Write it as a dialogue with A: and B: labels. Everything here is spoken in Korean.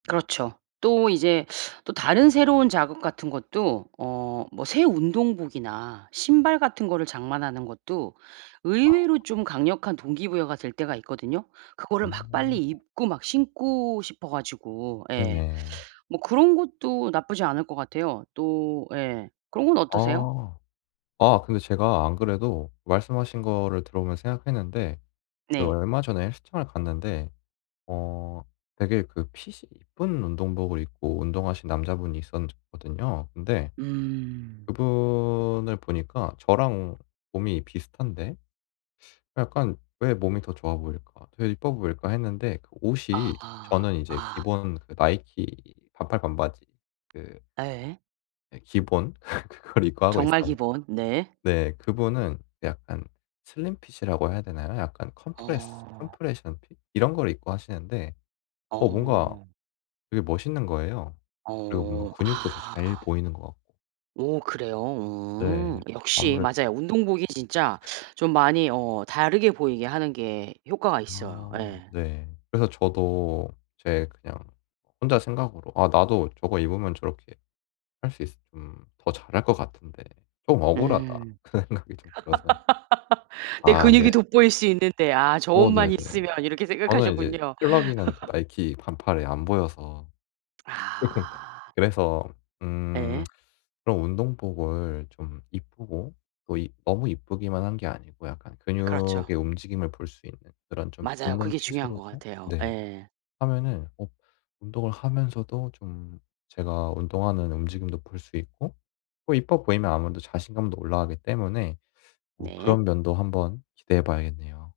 A: 그렇죠. 또 이제 또 다른 새로운 자극 같은 것도 어 뭐 새 운동복이나 신발 같은 거를 장만하는 것도
B: 아아.
A: 의외로 좀
B: 아.
A: 강력한 동기 부여가 될 때가 있거든요. 그거를 막 빨리
B: [unintelligible]
A: 입고 막 신고 싶어 가지고 예.
B: 네네.
A: 뭐 그런 것도 나쁘지 않을 것 같아요. 또 예 그런 건 어떠세요?
B: 아. 아 근데 제가 안 그래도 말씀하신 거를 들어보면서 생각했는데 그
A: 네.
B: 얼마 전에 헬스장을 갔는데 어 되게 그 핏이 이쁜 운동복을 입고 운동하시는 남자분이 있었 거든요. 근데
A: 음.
B: 그분을 보니까 저랑 몸이 비슷한데 약간 '왜 몸이 더 좋아 보일까? 되게 이뻐 보일까?' 했는데 그
A: 아.
B: 옷이 저는 이제
A: 아.
B: 기본 그 나이키 반팔 반바지 그
A: 예.
B: 네 기본. 그걸 입고 하고
A: 정말
B: 있었는데
A: 기본. 네.
B: 네 그분은 약간 슬림핏이라고 해야 되나요? 약간 컴프레스
A: 어.
B: 컴프레션 핏 이런 걸 입고 하시는데 어 뭔가
A: 어.
B: 되게 멋있는 거예요. 그리고 뭔가
A: 어.
B: 근육도 더
A: 아.
B: 잘 보이는 것 같고.
A: 오 그래요?
B: 네.
A: 음. 역시
B: 아무래도
A: 맞아요. 운동복이 진짜 좀 많이 어 다르게 보이게 하는 게 효과가 있어요.
B: 아
A: 예.
B: 네. 그래서 저도 제 그냥 혼자 생각으로 '아 나도 저거 입으면 저렇게 할 수 있 음 더 잘 할 것 같은데 좀 억울하다.'
A: 음.
B: 그런 생각이 좀 들어서
A: '내
B: 아 네.
A: 근육이 돋보일 수 있는데 아 저
B: 어 네네.
A: 옷만 있으면.' 이렇게
B: 저는 인제
A: 생각하셨군요.
B: 펄럭이는 그 나이키 반팔에 안 보여서 쪼끔.
A: 아.
B: 그래서 음
A: 예.
B: 그럼 운동복을 좀 이쁘고 또 이 너무 이쁘기만 한 게 아니고 약간
A: 그렇죠.
B: 근육의 움직임을 볼 수 있는 그런 좀
A: 맞아요.
B: 붙는
A: 그게 중요한 것
B: 핏으로도
A: 같아요.
B: 네
A: 예.
B: 하면은 어 운동을 하면서도 좀 제가 운동하는 움직임도 볼 수 있고 또 이뻐 보이면 아무래도 자신감도 올라가기 때문에 어
A: 네.
B: 그런 면도 한번 기대해 봐야겠네요.